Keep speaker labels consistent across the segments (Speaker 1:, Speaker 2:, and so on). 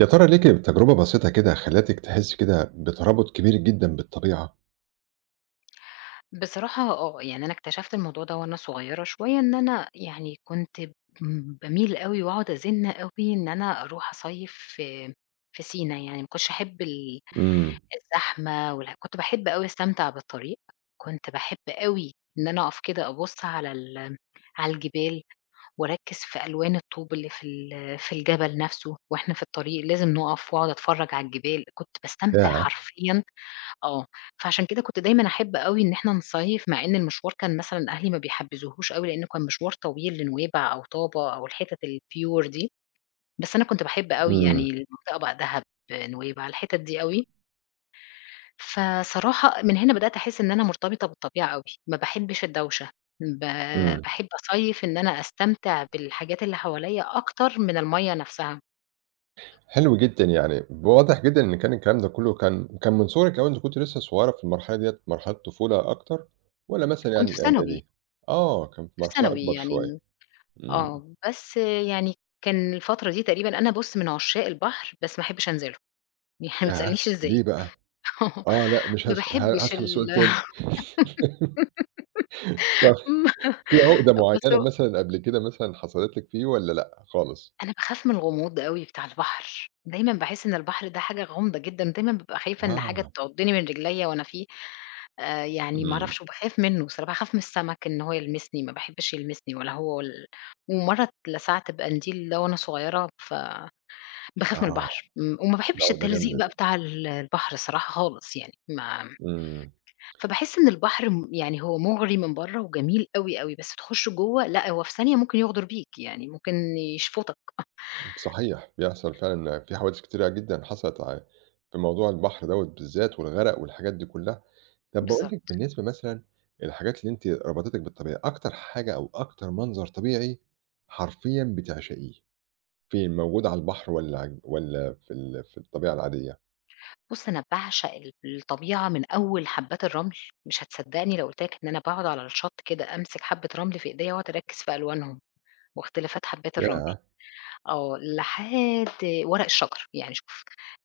Speaker 1: يا ترى ليه كده تجربة بسيطة كده خلّتِك تحسّي كده بترابط كبير جدًا بالطبيعة؟
Speaker 2: بصراحة آه، يعني أنا اكتشفت الموضوع ده وأنا صغيرة شوية إن أنا يعني كنت ب باميل أوي وأقعد أزن أوي إن أنا أروح أصيف في سينا، يعني ما كنتش أحب ال
Speaker 1: إمم،
Speaker 2: الزحمة كنت باحب أوي أستمتع بالطريق، كنت باحب أوي إن أنا أقف كده أبُص على الجبال وأركّز في ألوان الطوب اللي في الجبل نفسه، وإحنا في الطريق لازم نُقف وأقعد أتفرّج على الجبال، كنت باستمتع
Speaker 1: ياه!
Speaker 2: حرفيًا آه، فعشان كده كنت دايمًا أحب أوي إن إحنا نصيّف، مع إن المشوار كان مثلًا أهلي ما بيحبذوهوش أوي، لإنه كان مشوار طويل لنويبع أو طابة أو الحتت الpure دي، بس أنا كنت باحب أوي
Speaker 1: إمم،
Speaker 2: يعني المنطقة بقى دهب، نويبع، الحتت دي أوي، فصراحة من هنا بدأت أحس إن أنا مرتبطة بالطبيعة أوي، ما باحبش الدوشة، ب
Speaker 1: إمم،
Speaker 2: باحب أصيّف إن أنا أستمتع بالحاجات اللي حواليّا أكتر من المَيّة نفسها،
Speaker 1: حلو جدًا يعني، واضح جدًا إن كان الكلام ده كلّه كان من صغرِك أوي أنتِ كنتِ لسه صغيّرة في المرحلة ديّة، مرحلة طفولة أكتر والّا مثلًا
Speaker 2: كنت
Speaker 1: يعني
Speaker 2: في ثانوي،
Speaker 1: الإعدادي؟ آه، كان في
Speaker 2: كنت في
Speaker 1: مرحلة
Speaker 2: ثانوي
Speaker 1: أكبر شوية،
Speaker 2: يعني
Speaker 1: إمم،
Speaker 2: بس يعني كان الفترة دي تقريبًا أنا بُص من عشاق البحر، بس ما أحبش أنزله، يعني ما
Speaker 1: ياه!
Speaker 2: تسألنيش إزاي
Speaker 1: ليه بقى؟ آه، لأ مش
Speaker 2: ما
Speaker 1: هاسأل ه
Speaker 2: باحبش
Speaker 1: هاسحب السؤال تاني، طَب في عقدة
Speaker 2: بُص
Speaker 1: معيّنة
Speaker 2: هو
Speaker 1: مثلًا قبل كده مثلًا حصلت لِك فيه والّا لأ خالص؟
Speaker 2: أنا باخاف من الغموض أوي بتاع البحر، دايمًا باحس إن البحر ده حاجة غامضة جدًا، ودايمًا بابقى خايفة إن حاجة
Speaker 1: آه،
Speaker 2: تعضني من رجليّا وأنا فيه، يعني ما
Speaker 1: إمم،
Speaker 2: أعرفش وباخاف منه الصراحة، باخاف من السمك إن هو يلمسني، ما باحبش يلمسني ولا هو ومرّة اتلسعت بقنديل ده وأنا صغيرة باخاف من
Speaker 1: آه،
Speaker 2: البحر، وما
Speaker 1: دي
Speaker 2: باحبش
Speaker 1: عقدة
Speaker 2: التلزيق
Speaker 1: جامدة
Speaker 2: بقى
Speaker 1: دي.
Speaker 2: بتاع البحر الصراحة خالص يعني، ما
Speaker 1: إمم،
Speaker 2: فباحس إن البحر يعني هو مُغري من برّه وجميل أوي، أوي، بس تخُش جوّه لأ، هو في ثانية ممكن يغدر بيك، يعني ممكن يشفُطك.
Speaker 1: صحيح، بيحصل فعلًا إن في حوادث كتيرة جدًا حصلت ع في موضوع البحر دوّة بالذات والغرق والحاجات دي كلّها. طَب باقول لِك
Speaker 2: بالضبط.
Speaker 1: بالنسبة مثلًا الحاجات اللي أنتِ ربطتِك بالطبيعة، أكتر حاجة أو أكتر منظر طبيعي حرفيًا بتعشقيه، فين موجود على البحر والّا في في الطبيعة العادية؟
Speaker 2: بُص، أنا باعشق الطبيعة من أول حبّات الرمل، مش هتصدّقني لو قُلت لك إن أنا باقعد على الشط كده أمسك حبّة رمل في إيديّا وأقعد أركّز في ألوانهم واختلافات حبّات الرمل.
Speaker 1: ياه!
Speaker 2: آه، لحد ورق الشجر، يعني شوف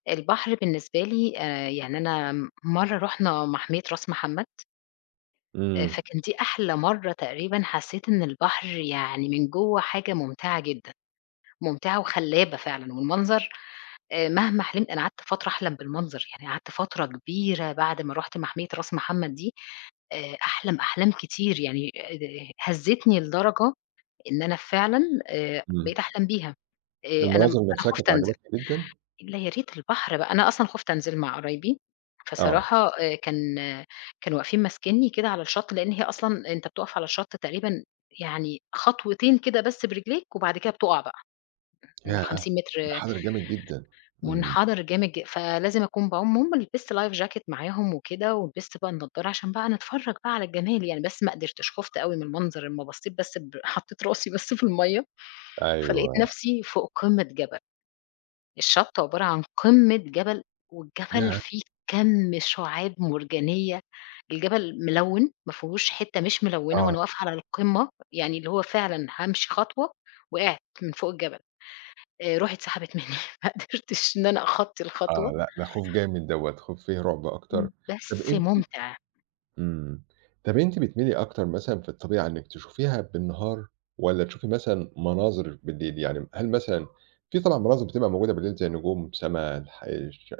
Speaker 2: البحر بالنسبة لي يعني أنا مرّة رُحنا محمية راس محمد،
Speaker 1: إمم،
Speaker 2: فكان دي أحلى مرّة تقريبًا حسّيت إن البحر يعني من جوّه حاجة ممتعة جدًا، ممتعة وخلّابة فعلًا، والمنظر مهما حلمت أنا قعدت فترة أحلم بالمنظر، يعني قعدت فترة كبيرة بعد ما رُحت محمية راس محمد دي أحلم أحلام كتير يعني هزّتني لدرجة إن أنا فعلًا
Speaker 1: إمم.
Speaker 2: بقيت أحلم بيها، أنا م
Speaker 1: المناظر
Speaker 2: أنا
Speaker 1: نفسها
Speaker 2: خُفت
Speaker 1: كانت
Speaker 2: أنزل.
Speaker 1: عجباكِ جدًا؟
Speaker 2: لا يا ريت البحر بقى، أنا أصلًا خُفت أنزل مع قرايبي،
Speaker 1: آه.
Speaker 2: فصراحة كانوا واقفين ماسكينّي كده على الشَط، لإن هي أصلًا أنت بتُقف على الشَط تقريبًا يعني خطوتين كده بس برجليك وبعد كده بتُقع بقى، من
Speaker 1: ياه!
Speaker 2: 50 متر
Speaker 1: منحدر جامد جدًا. إمم،
Speaker 2: منحدر جامد فلازم أكون باعوم، المهم لبست life jacket معاهم وكده ولبست بقى النضارة عشان بقى نتفرّج بقى على الجمال يعني، بس ما قدرتش، خُفت أوي من المنظر، أمّا بصّيت بس حطّيت راسي بس في المَيّة، فلقيت
Speaker 1: أيوه.
Speaker 2: نَفْسي فوق قمة جبل. الشط عبارة عن قمة جبل، والجبل
Speaker 1: ياه!
Speaker 2: فيه كَمّ شُعاب مرجانية، الجبل ملوِّن ما فيهوش حتّة مش ملوِّنة،
Speaker 1: آه.
Speaker 2: وأنا واقفة على القمة يعني اللي هو فعلًا هامشي خطوة وقعت من فوق الجبل، روحي اتسحبت منّي ما قدرتش إن أنا أخطّي
Speaker 1: آه،
Speaker 2: الخطوة،
Speaker 1: لأ، ده خوف جامد دوّة، خوف فيه رعب أكتر.
Speaker 2: إمم.
Speaker 1: طَب
Speaker 2: بس
Speaker 1: أنتِ
Speaker 2: مُمتع،
Speaker 1: إمم، طَب أنتِ بتميلي أكتر مثلًا في الطبيعة إنِّك تشوفيها بالنهار والّا تشوفي مثلًا مناظر بالليل؟ يعني هل مثلًا في طبعًا مناظر بتبقى موجودة بالليل زي نجوم، سما،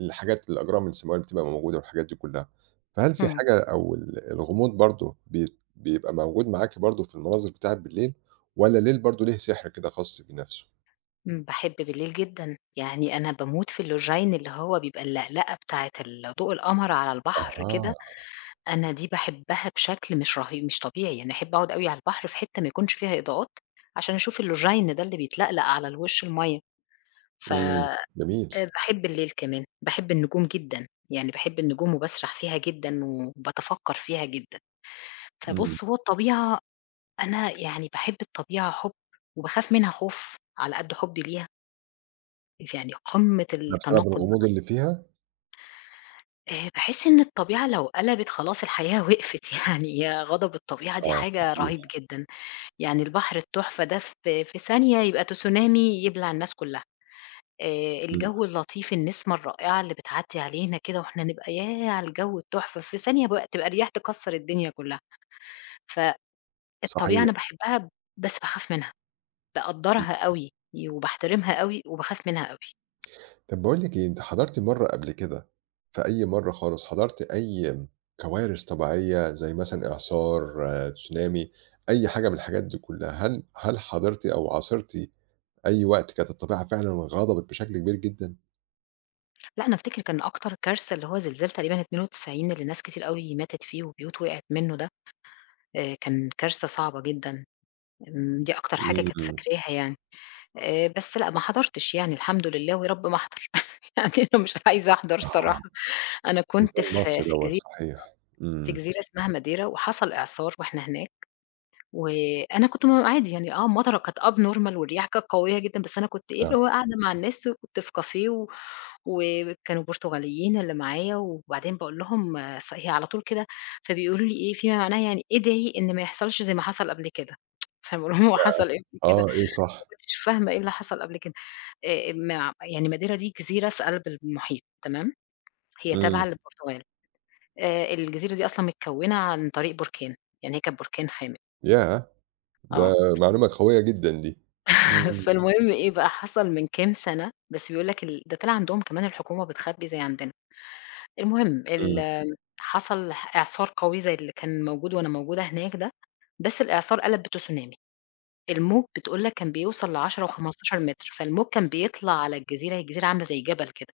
Speaker 1: الحاجات الأجرام السماوية اللي بتبقى موجودة والحاجات دي كُلّها، فهل في
Speaker 2: إمم،
Speaker 1: حاجة أو ال الغموض برضه بيبقى موجود معاكِ برضه في المناظر بتاعة بالليل والّا الليل برضه ليه سحر كده خاص بنَفْسه؟
Speaker 2: إمم، باحب بالليل جدًا، يعني أنا باموت في اللوجَّين اللي هو بيبقى اللَّقلَقة بتاعة ضوء القمر على البحر
Speaker 1: أها،
Speaker 2: كده. أنا دي باحبها بشكل مش مش طبيعي، يعني أحب أقعد أوي على البحر في حتة ما يكونش فيها إضاءات، عشان أشوف اللوجين ده اللي بيتلقلق على الوش المَيّة، ف
Speaker 1: إمم، جميل.
Speaker 2: باحب الليل كمان، باحب النجوم جدًا، يعني باحب النجوم وباسرح فيها جدًا وباتفكّر فيها جدًا،
Speaker 1: إمم.
Speaker 2: فبُص هو الطبيعة أنا يعني باحب الطبيعة حُب وباخاف منها خوف على قد حُبّي ليها، يعني قمة
Speaker 1: ده بسبب
Speaker 2: التناقض
Speaker 1: الغموض
Speaker 2: بقى،
Speaker 1: اللي فيها؟
Speaker 2: باحس إن الطبيعة لو قلبت خلاص الحياة وقفت يعني يا غضب الطبيعة دي
Speaker 1: آه
Speaker 2: حاجة
Speaker 1: صحيح،
Speaker 2: رهيب جدًا. يعني البحر التحفة ده في ثانية يبقى تسونامي يبلع الناس كلّها،
Speaker 1: إمم،
Speaker 2: الجو اللطيف، النسمة الرائعة اللي بتعدّي علينا كده وإحنا نبقى ياه على الجو التحفة، في ثانية بقى تبقى رياح تكسّر الدنيا كلّها، فالطبيعة
Speaker 1: صحيح،
Speaker 2: أنا باحبها بس باخاف منها،
Speaker 1: إمم.
Speaker 2: باقدّرها أوي وباحترمها أوي وباخاف منها أوي.
Speaker 1: طب باقول لِك إيه، أنتِ حضرتِ مرّة قبل كده في أي مرّة خالص حضرتِ أي كوارث طبيعية زي مثلًا إعصار، تسونامي، أي حاجة من الحاجات دي كلّها، هل حضرتِ أو عاصرتِ أي وقت كانت الطبيعة فعلًا غضبت بشكل كبير جدًا؟
Speaker 2: لأ أنا أفتكر كان أكتر كارثة اللي هو زلزال تقريبًا 92 اللي ناس كتير أوي ماتت فيه وبيوت وقعت منّه ده، كان كارثة صعبة جدًا، دي أكتر حاجة كانت
Speaker 1: إمم،
Speaker 2: فاكراها يعني. بس لأ ما حضرتش يعني الحمد لله ويا رب ما أحضر، يعني أنا مش عايزة أحضر
Speaker 1: آه،
Speaker 2: الصراحة، أنا كنت
Speaker 1: نزال
Speaker 2: في
Speaker 1: مصر
Speaker 2: في
Speaker 1: دوّة
Speaker 2: جزي
Speaker 1: صحيح،
Speaker 2: في
Speaker 1: إمم،
Speaker 2: جزيرة اسمها ماديرا وحصل إعصار وإحنا هناك، وأنا كنت عادي يعني آه المطرة كانت abnormal والرياح كانت قوية جدًا، بس أنا كنت إيه اللي
Speaker 1: آه،
Speaker 2: هو قاعدة مع الناس وكنت في كافيه وكانوا برتغاليين اللي معايا، وبعدين باقول لهم هي على طول كده فبيقولوا لي إيه فيما معناه يعني ادعي إن ما يحصلش زي ما حصل قبل كده، فأنا باقول لهم هو حصل إيه قبل كده؟
Speaker 1: آه، إيه
Speaker 2: ما
Speaker 1: صح،
Speaker 2: كنتش فاهمة إيه اللي حصل قبل كده. مع يعني ماديرا دي جزيرة في قلب المحيط تمام، هي
Speaker 1: إمم،
Speaker 2: تابعة للبرتغال. الجزيرة دي أصلًا متكوّنة عن طريق بركان، يعني هي كانت بركان حامل
Speaker 1: ياه!
Speaker 2: آه.
Speaker 1: ده معلومة قوية جدًا دي، إمم،
Speaker 2: فالمهم إيه بقى، حصل من كام سَنة بس بيقول لك ال ده طلع عندهم كمان الحكومة بتخبّي زي عندنا. المهم
Speaker 1: إمم.
Speaker 2: حصل إعصار قوي زي اللي كان موجود وأنا موجودة هناك ده، بس الإعصار قَلَب بتسونامي. الموج بتقول لك كان بيوصل ل10 و15 متر، فالموج كان بيطلع على الجزيرة، هي الجزيرة عاملة زي جبل كده،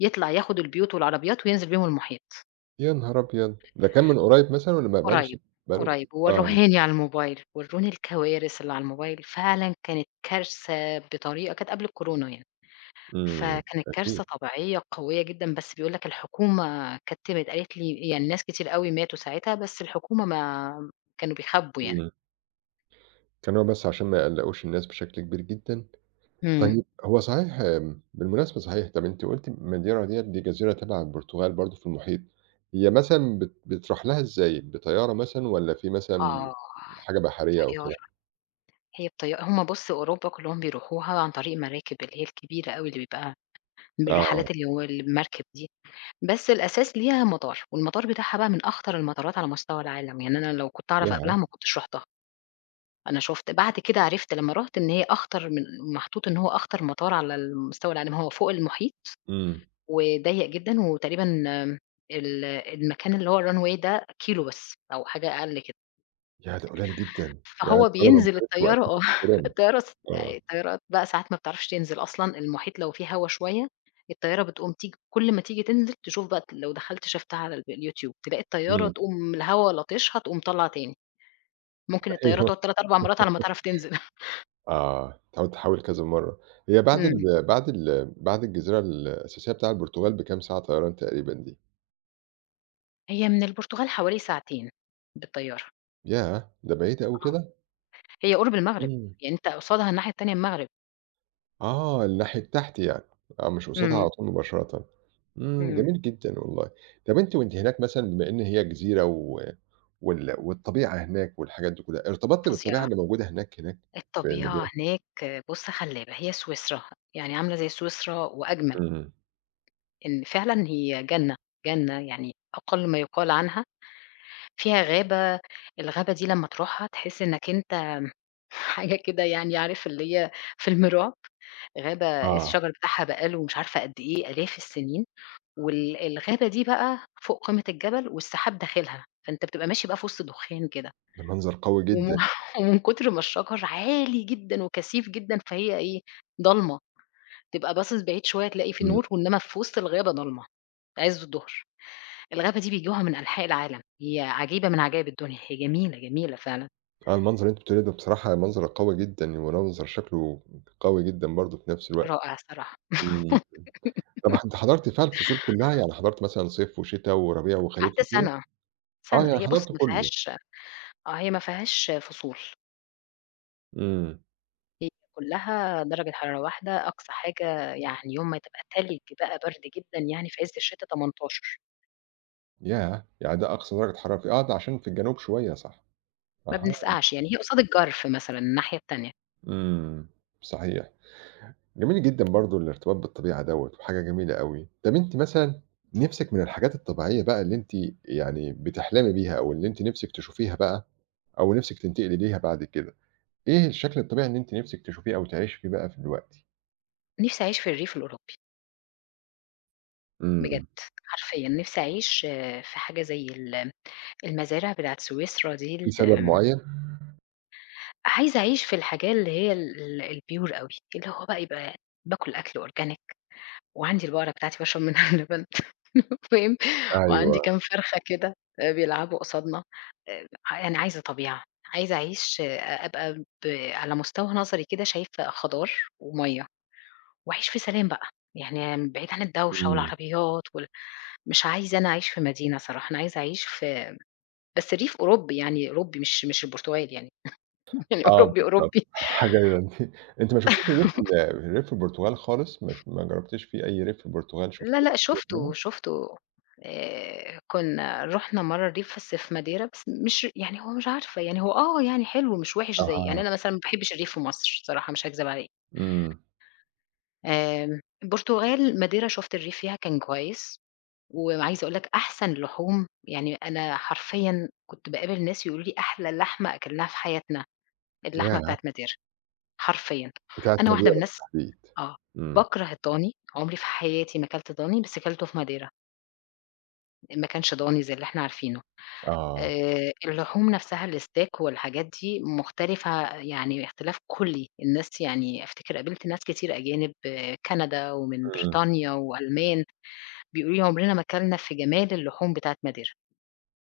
Speaker 2: يطلع ياخد البيوت والعربيات وينزل بيهم المحيط.
Speaker 1: يا نهار أبيض! ده كان من قريب مثلًا والّا ما بقى له س
Speaker 2: قريب،
Speaker 1: بقى له كتير؟
Speaker 2: قريب،
Speaker 1: آه،
Speaker 2: وورّوهاني على الموبايل، ورّوني الكوارث اللي على الموبايل، فعلًا كانت كارثة بطريقة كانت قبل الكورونا يعني،
Speaker 1: إمم،
Speaker 2: فكانت
Speaker 1: أكيد،
Speaker 2: كارثة طبيعية قوية جدًا، بس بيقول لك الحكومة كتّمت، قالت لي يعني ناس كتير أوي ماتوا ساعتها، بس الحكومة ما كانوا بيخبّوا يعني.
Speaker 1: إمم، كان هو بس عشان ما يقلّقوش الناس بشكل كبير جدًا.
Speaker 2: إمم.
Speaker 1: طيب هو صحيح آمم، بالمناسبة صحيح طَب أنتِ قُلتِ ماديرا ديّة دي جزيرة تبع البرتغال برضه في المحيط، هي مثلًا بتروح لها إزاي، بطيارة مثلًا والّا في مثلًا
Speaker 2: آه،
Speaker 1: حاجة بحرية أو كده؟
Speaker 2: طيارة، هي بطيا هم بُص أوروبا كلّهم بيروحوها عن طريق المراكب اللي هي الكبيرة أوي اللي بيبقى من
Speaker 1: آه،
Speaker 2: الرحلات اللي هو المركب دي. بس الأساس ليها مطار، والمطار بتاعها بقى من أخطر المطارات على مستوى العالم، يعني أنا لو كنت أعرف قبلها
Speaker 1: ياه!
Speaker 2: ما كنتش رُحتها، أنا شُفت بعد كده عرفت لمّا رُحت إن هي أخطر من محطوط إن هو أخطر مطار على مستوى العالم، هو فوق المحيط
Speaker 1: إمم،
Speaker 2: وضيّق جدًا وتقريبًا المكان اللي هو الrunway ده كيلو بس أو حاجة أقل كده.
Speaker 1: ياه! ده قليل جدًا، يعني
Speaker 2: فهو
Speaker 1: الطيارة لو ما
Speaker 2: بينزل
Speaker 1: خدتش
Speaker 2: الطيارة
Speaker 1: وقتها
Speaker 2: آه،
Speaker 1: كانت استلامة،
Speaker 2: الطيارة يعني
Speaker 1: آه،
Speaker 2: الطيارات بقى ساعات ما بتعرفش تنزل أصلًا، المحيط لو فيه هوا شوية، الطيارة بتقوم تيجي كل ما تيجي تنزل تشوف بقى لو دخلت شفتها على اليوتيوب، تلاقي الطيارة
Speaker 1: إمم،
Speaker 2: تقوم الهوا لطشها تقوم طالعة تاني، ممكن الطيارة
Speaker 1: أيوه.
Speaker 2: تقعد 3، 4 مرات على ما تعرف تنزل.
Speaker 1: آه، تقعد تحاول كذا مرّة. هي بعد
Speaker 2: إمم،
Speaker 1: ال بعد ال بعد الجزيرة الأساسية بتاع البرتغال بكام ساعة طيران تقريبًا دي؟
Speaker 2: هي من البرتغال حوالي ساعتين بالطيارة،
Speaker 1: ياه! ده بعيدة أوي
Speaker 2: آه،
Speaker 1: كده؟
Speaker 2: هي قرب المغرب،
Speaker 1: إمم.
Speaker 2: يعني أنت قصادها الناحية التانية المغرب.
Speaker 1: آه، الناحية التحت يعني، آه، مش قصادها
Speaker 2: إمم،
Speaker 1: على طول مباشرةً. إمم،
Speaker 2: إمم،
Speaker 1: جميل جدًا والله. طَب أنتِ وأنتِ هناك مثلًا بما إن هي جزيرة و وال والطبيعة هناك والحاجات دي كلّها، ارتبطتِ بالطبيعة
Speaker 2: فظيعة،
Speaker 1: اللي موجودة هناك، هناك في
Speaker 2: الطبيعة
Speaker 1: المدينة؟
Speaker 2: هناك بُص خلابة، هي سويسرا، يعني عاملة زي سويسرا وأجمل.
Speaker 1: إمم،
Speaker 2: إن فعلًا هي جنة، جنة يعني أقل ما يُقال عنها، فيها غابة، الغابة دي لمّا تروحها تحس إنك أنت حاجة كده يعني عارف اللي هي فيلم رعب، غابة
Speaker 1: آه،
Speaker 2: الشجر بتاعها بقى له مش عارفة قد إيه آلاف السنين، الغابة دي بقى فوق قمة الجبل والسحاب داخلها، فأنت بتبقى ماشي بقى في وسط دخان كده،
Speaker 1: ده منظر قوي
Speaker 2: وم
Speaker 1: جدًا.
Speaker 2: ومن كتر ما الشجر عالي جدًا وكثيف جدًا فهي إيه، ضلمة، تبقى باصص بعيد شوية تلاقي في
Speaker 1: إمم.
Speaker 2: نور، وإنما في وسط الغابة ضلمة، عِز الضُهر. الغابة دي بيجوها من أنحاء العالم، هي عجيبة من عجائب الدنيا، هي جميلة، جميلة فعلًا،
Speaker 1: آه، المنظر اللي أنتِ بتقوليه ده بصراحة منظر قوي جدًا، ومنظر شكله قوي جدًا برضه في نفس الوقت.
Speaker 2: رائع الصراحة.
Speaker 1: إمم، طب أنتِ حضرتِ فيها الفصول كلها؟ يعني حضرتِ مثلًا صيف وشتا وربيع
Speaker 2: قعدت
Speaker 1: وخريف وكده؟
Speaker 2: سَنة،
Speaker 1: آه،
Speaker 2: سَنة،
Speaker 1: يعني
Speaker 2: هي بُص
Speaker 1: حضرتِ
Speaker 2: ما
Speaker 1: كله.
Speaker 2: فيهاش آه، هي ما فيهاش فصول،
Speaker 1: إمم،
Speaker 2: هي كلّها درجة حرارة واحدة، أقصى حاجة يعني يوم ما تبقى تلج بقى برد جدًا يعني في عز الشتا 18،
Speaker 1: ياه! يعني ده أقصى درجة حرارة فيه آه، ده عشان في الجنوب شوية صح.
Speaker 2: ما
Speaker 1: أها،
Speaker 2: بنسقعش، يعني هي قصاد الجرف مثلًا الناحية التانية.
Speaker 1: إمم، صحيح. جميل جدًا برضه الارتباط بالطبيعة دوّة، وحاجة جميلة أوي. طب أنتِ مثلًا نِفْسِك من الحاجات الطبيعية بقى اللي أنتِ يعني بتحلمي بيها أو اللي أنتِ نِفْسِك تشوفيها بقى أو نِفْسِك تنتقلي ليها بعد كده؟ إيه الشكل الطبيعي اللي أنتِ نِفْسِك تشوفيه أو تعيشي فيه بقى في دلوقتي؟
Speaker 2: نِفْسي أعيش في الريف الأوروبي بجد،
Speaker 1: إمم.
Speaker 2: حرفيًا نِفْسي أعيش في حاجة زي المزارع بتاعة سويسرا دي
Speaker 1: في سبب معيّن؟
Speaker 2: عايزة أعيش في الحاجة اللي هي الpure أوي، اللي هو بقى يبقى باكل أكل organic وعندي البقرة بتاعتي باشرب منها اللبن فاهم، وعندي
Speaker 1: أيوه،
Speaker 2: كام فرخة كده بيلعبوا قصادنا، يعني عايزة طبيعة، عايزة أعيش أ أبقى ب على مستوى نظري كده شايفة خضار ومَيّة، وأعيش في سلام بقى، يعني بعيد عن الدوشة
Speaker 1: إمم،
Speaker 2: والعربيات مش عايزة أنا أعيش في مدينة صراحة، أنا عايزة أعيش في بس ريف أوروبي يعني أوروبي مش البرتغال يعني، يعني
Speaker 1: آه
Speaker 2: أوروبي،
Speaker 1: بالضبط،
Speaker 2: أوروبي.
Speaker 1: حاجة أنتِ أنتِ ما شُفتيش الريف ريف البرتغال خالص، مش ما جرّبتيش فيه أي ريف في البرتغال
Speaker 2: لا،
Speaker 1: شُفتيه
Speaker 2: لأ،
Speaker 1: قبل كده عمومًا؟
Speaker 2: شُفته، شُفته كنا رُحنا مرّة الريف بس في ماديرا، بس مش يعني هو مش عارفة يعني هو آه، يعني حلو مش وِحِش زي يعني
Speaker 1: أها،
Speaker 2: أنا مثلًا ما باحبش الريف في مصر الصراحة مش هاكذب عليك،
Speaker 1: إمم،
Speaker 2: البرتغال ماديرا شُفت الريف فيها كان كويس، وعايزة أقول لك أحسن لحوم، يعني أنا حرفيًا كنت باقابل ناس يقولوا لي: "أحلى لحمة أكلناها في حياتنا اللحمة
Speaker 1: ياه!
Speaker 2: بتاعة ماديرا." حرفيًا،
Speaker 1: بتاعة
Speaker 2: أنا واحدة من
Speaker 1: ماديرا
Speaker 2: الناس
Speaker 1: بالتحديد،
Speaker 2: آه،
Speaker 1: إمم.
Speaker 2: باكره الضاني، عمري في حياتي ما كلت ضاني، بس كلته في ماديرا. ما كانش ضاني زي اللي إحنا عارفينه.
Speaker 1: آه،
Speaker 2: اللحوم نفسها الsteak والحاجات دي مختلفة يعني اختلاف كُلّي، الناس يعني أفتكر قابلت ناس كتير أجانب كندا ومن
Speaker 1: إمم،
Speaker 2: بريطانيا وألمان، بيقولوا لي عمرنا ما أكلنا في جمال اللحوم بتاعة ماديرا.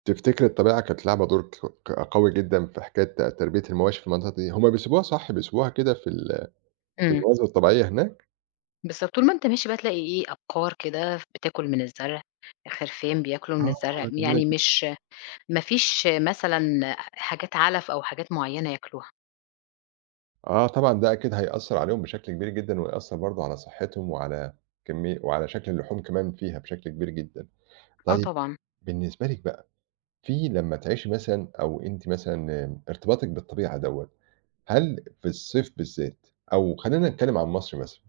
Speaker 1: تفتكري الطبيعة كانت لعبة دور ك ق قوي جدًا في حكاية تربية المواشي في المنطقة دي، هُم بيسيبوها صح، بيسيبوها كده في ال في
Speaker 2: إمم،
Speaker 1: المناظر الطبيعية هناك؟
Speaker 2: بالضبط، طول ما أنت ماشي بقى تلاقي إيه، أبقار كده بتاكل من الزرع، خرفان بياكلوا من
Speaker 1: آه،
Speaker 2: الزرع،
Speaker 1: جميلة
Speaker 2: يعني مش ما فيش مثلًا حاجات علف أو حاجات معيّنة ياكلوها.
Speaker 1: آه طبعًا ده أكيد هيأثّر عليهم بشكل كبير جدًا، ويأثّر برضه على صحّتهم وعلى كمي وعلى شكل اللحوم كمان فيها بشكل كبير جدًا.
Speaker 2: آه
Speaker 1: طيب
Speaker 2: طبعًا،
Speaker 1: بالنسبة لِك بقى، في لمّا تعيشي مثلًا أو أنتِ مثلًا آه، ارتباطِك بالطبيعة دوّة، هل في الصيف بالذات أو خلّينا نتكلّم عن مصر مثلًا،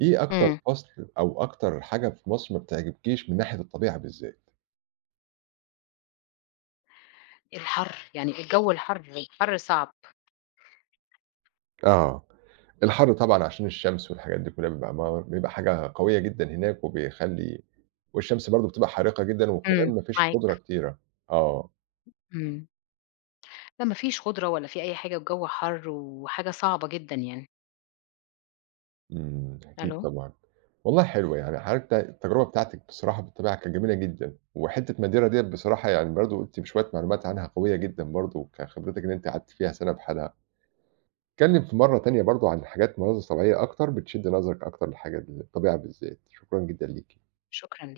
Speaker 1: إيه أكتر
Speaker 2: إمم،
Speaker 1: فصل أو أكتر حاجة في مصر ما بتعجبكيش من ناحية الطبيعة بالذات؟
Speaker 2: الحَر، يعني الجو الحَر، الحَر صعب.
Speaker 1: آه. الحر طبعًا عشان الشمس والحاجات دي كلّها بيبقى ما بيبقى حاجة قوية جدًا هناك وبيخلّي والشمس برضه بتبقى حارقة جدًا
Speaker 2: إمم،
Speaker 1: وكمان ما فيش خُضرة
Speaker 2: معاك،
Speaker 1: كتيرة. آه.
Speaker 2: إمم. لا ما فيش خُضرة ولا في أي حاجة والجو حَر وحاجة صعبة جدًا يعني.
Speaker 1: إمم، أكيد
Speaker 2: ألو،
Speaker 1: طبعًا. والله حلو يعني حضرتك التجربة بتاعتِك بصراحة بالطبيعة كانت جميلة جدًا، وحتّة ماديرا ديّة بصراحة يعني برضه قُلتِ بشوية معلومات عنها قوية جدًا برضه كخبرتِك إن أنتِ قعدتِ فيها سَنة بحالها. اتكلّم في مرّة تانية برضه عن حاجات مناظر طبيعية أكتر بتشد نظرِك أكتر لحاجة الطبيعة بالذات. شكرًا جدًا ليكِ.
Speaker 2: شكرًا ليك.